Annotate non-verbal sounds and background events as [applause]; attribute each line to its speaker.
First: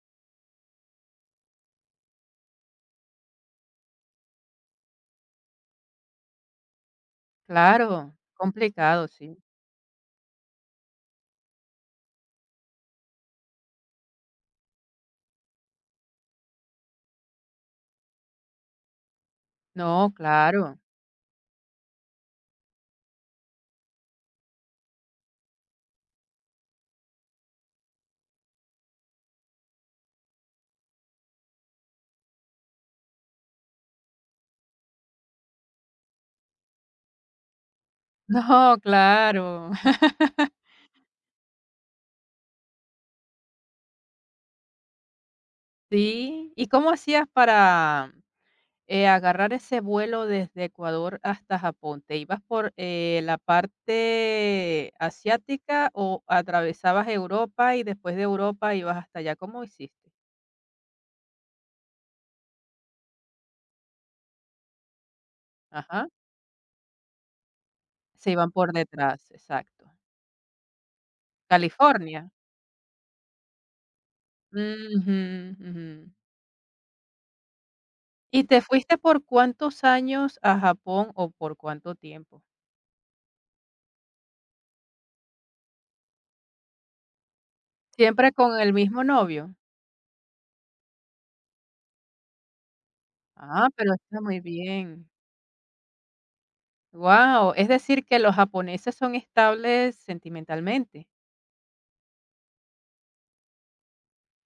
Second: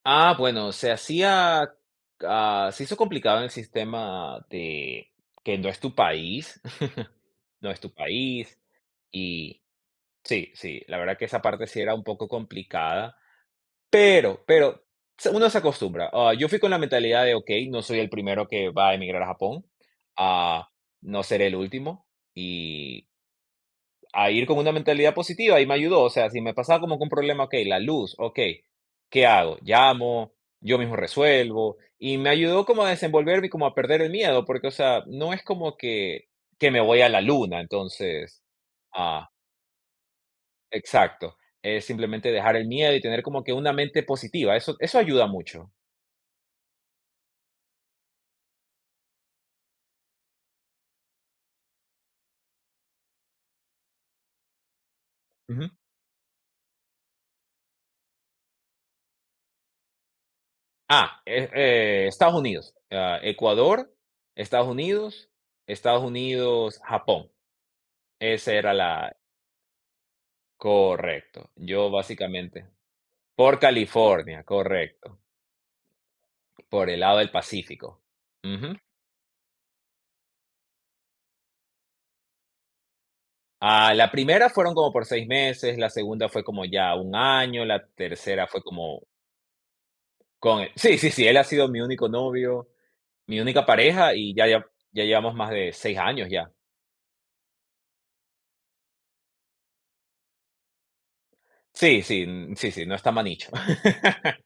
Speaker 1: Ah, bueno, se hacía, ah, se hizo complicado en el sistema de, que no es tu país, [chuckles] no es tu
Speaker 2: Claro,
Speaker 1: país,
Speaker 2: complicado, sí.
Speaker 1: y sí, sí, la verdad que esa parte sí era un poco complicada, pero pero, se uno se acostumbra. Ah, yo fui con la mentalidad de, okey, no soy el primero que va a emigrar a Japón,
Speaker 2: No,
Speaker 1: ah,
Speaker 2: claro.
Speaker 1: no seré el último y a ir con una mentalidad positiva. Y me ayudó, o sea, si me pasaba como que un problema, okey, la luz, okey, ¿qué hago? ¿Llamo? ¿Yo mismo resuelvo? Y me ayudó como a desenvolverme y como a perder el miedo, porque, o sea, no es como que, que me voy a la luna, entonces,
Speaker 2: No,
Speaker 1: ah
Speaker 2: claro. [laughs]
Speaker 1: Exacto, es simplemente dejar el miedo y tener como que una mente positiva, eso eso ayuda mucho.
Speaker 2: Sí, ¿y cómo hacías para, eh, agarrar ese vuelo desde Ecuador hasta Japón? ¿Te ibas por, eh, la parte
Speaker 1: Ujú.
Speaker 2: asiática o atravesabas Europa y después de Europa ibas hasta allá? ¿Cómo hiciste?
Speaker 1: Ah, eh eh, Estados Unidos, ah, Ecuador, Estados Unidos, Estados
Speaker 2: Ajá.
Speaker 1: Unidos, Japón.
Speaker 2: Se iban
Speaker 1: Esa
Speaker 2: por
Speaker 1: era la
Speaker 2: detrás, exacto.
Speaker 1: Correcto, yo
Speaker 2: ¿California?
Speaker 1: básicamente. Por California, correcto.
Speaker 2: Ujú, ujú.
Speaker 1: Por el lado del Pacífico.
Speaker 2: ¿Y te
Speaker 1: Ujú.
Speaker 2: fuiste por cuántos años a Japón o por cuánto tiempo?
Speaker 1: Ah, la primera fueron como por 6 meses, la segunda fue como ya un año, la
Speaker 2: ¿Siempre
Speaker 1: tercera
Speaker 2: con
Speaker 1: fue
Speaker 2: el mismo
Speaker 1: como
Speaker 2: novio?
Speaker 1: con el sí, sí, sí, él ha sido mi único novio, mi única
Speaker 2: Ah, pero
Speaker 1: pareja,
Speaker 2: está
Speaker 1: y
Speaker 2: muy
Speaker 1: ya ya, ya
Speaker 2: bien.
Speaker 1: llevamos más de 6 años ya.
Speaker 2: Wao, es decir, que los japoneses son estables sentimentalmente.
Speaker 1: Sí, sí, n sí, sí, no está manicho. [laughs]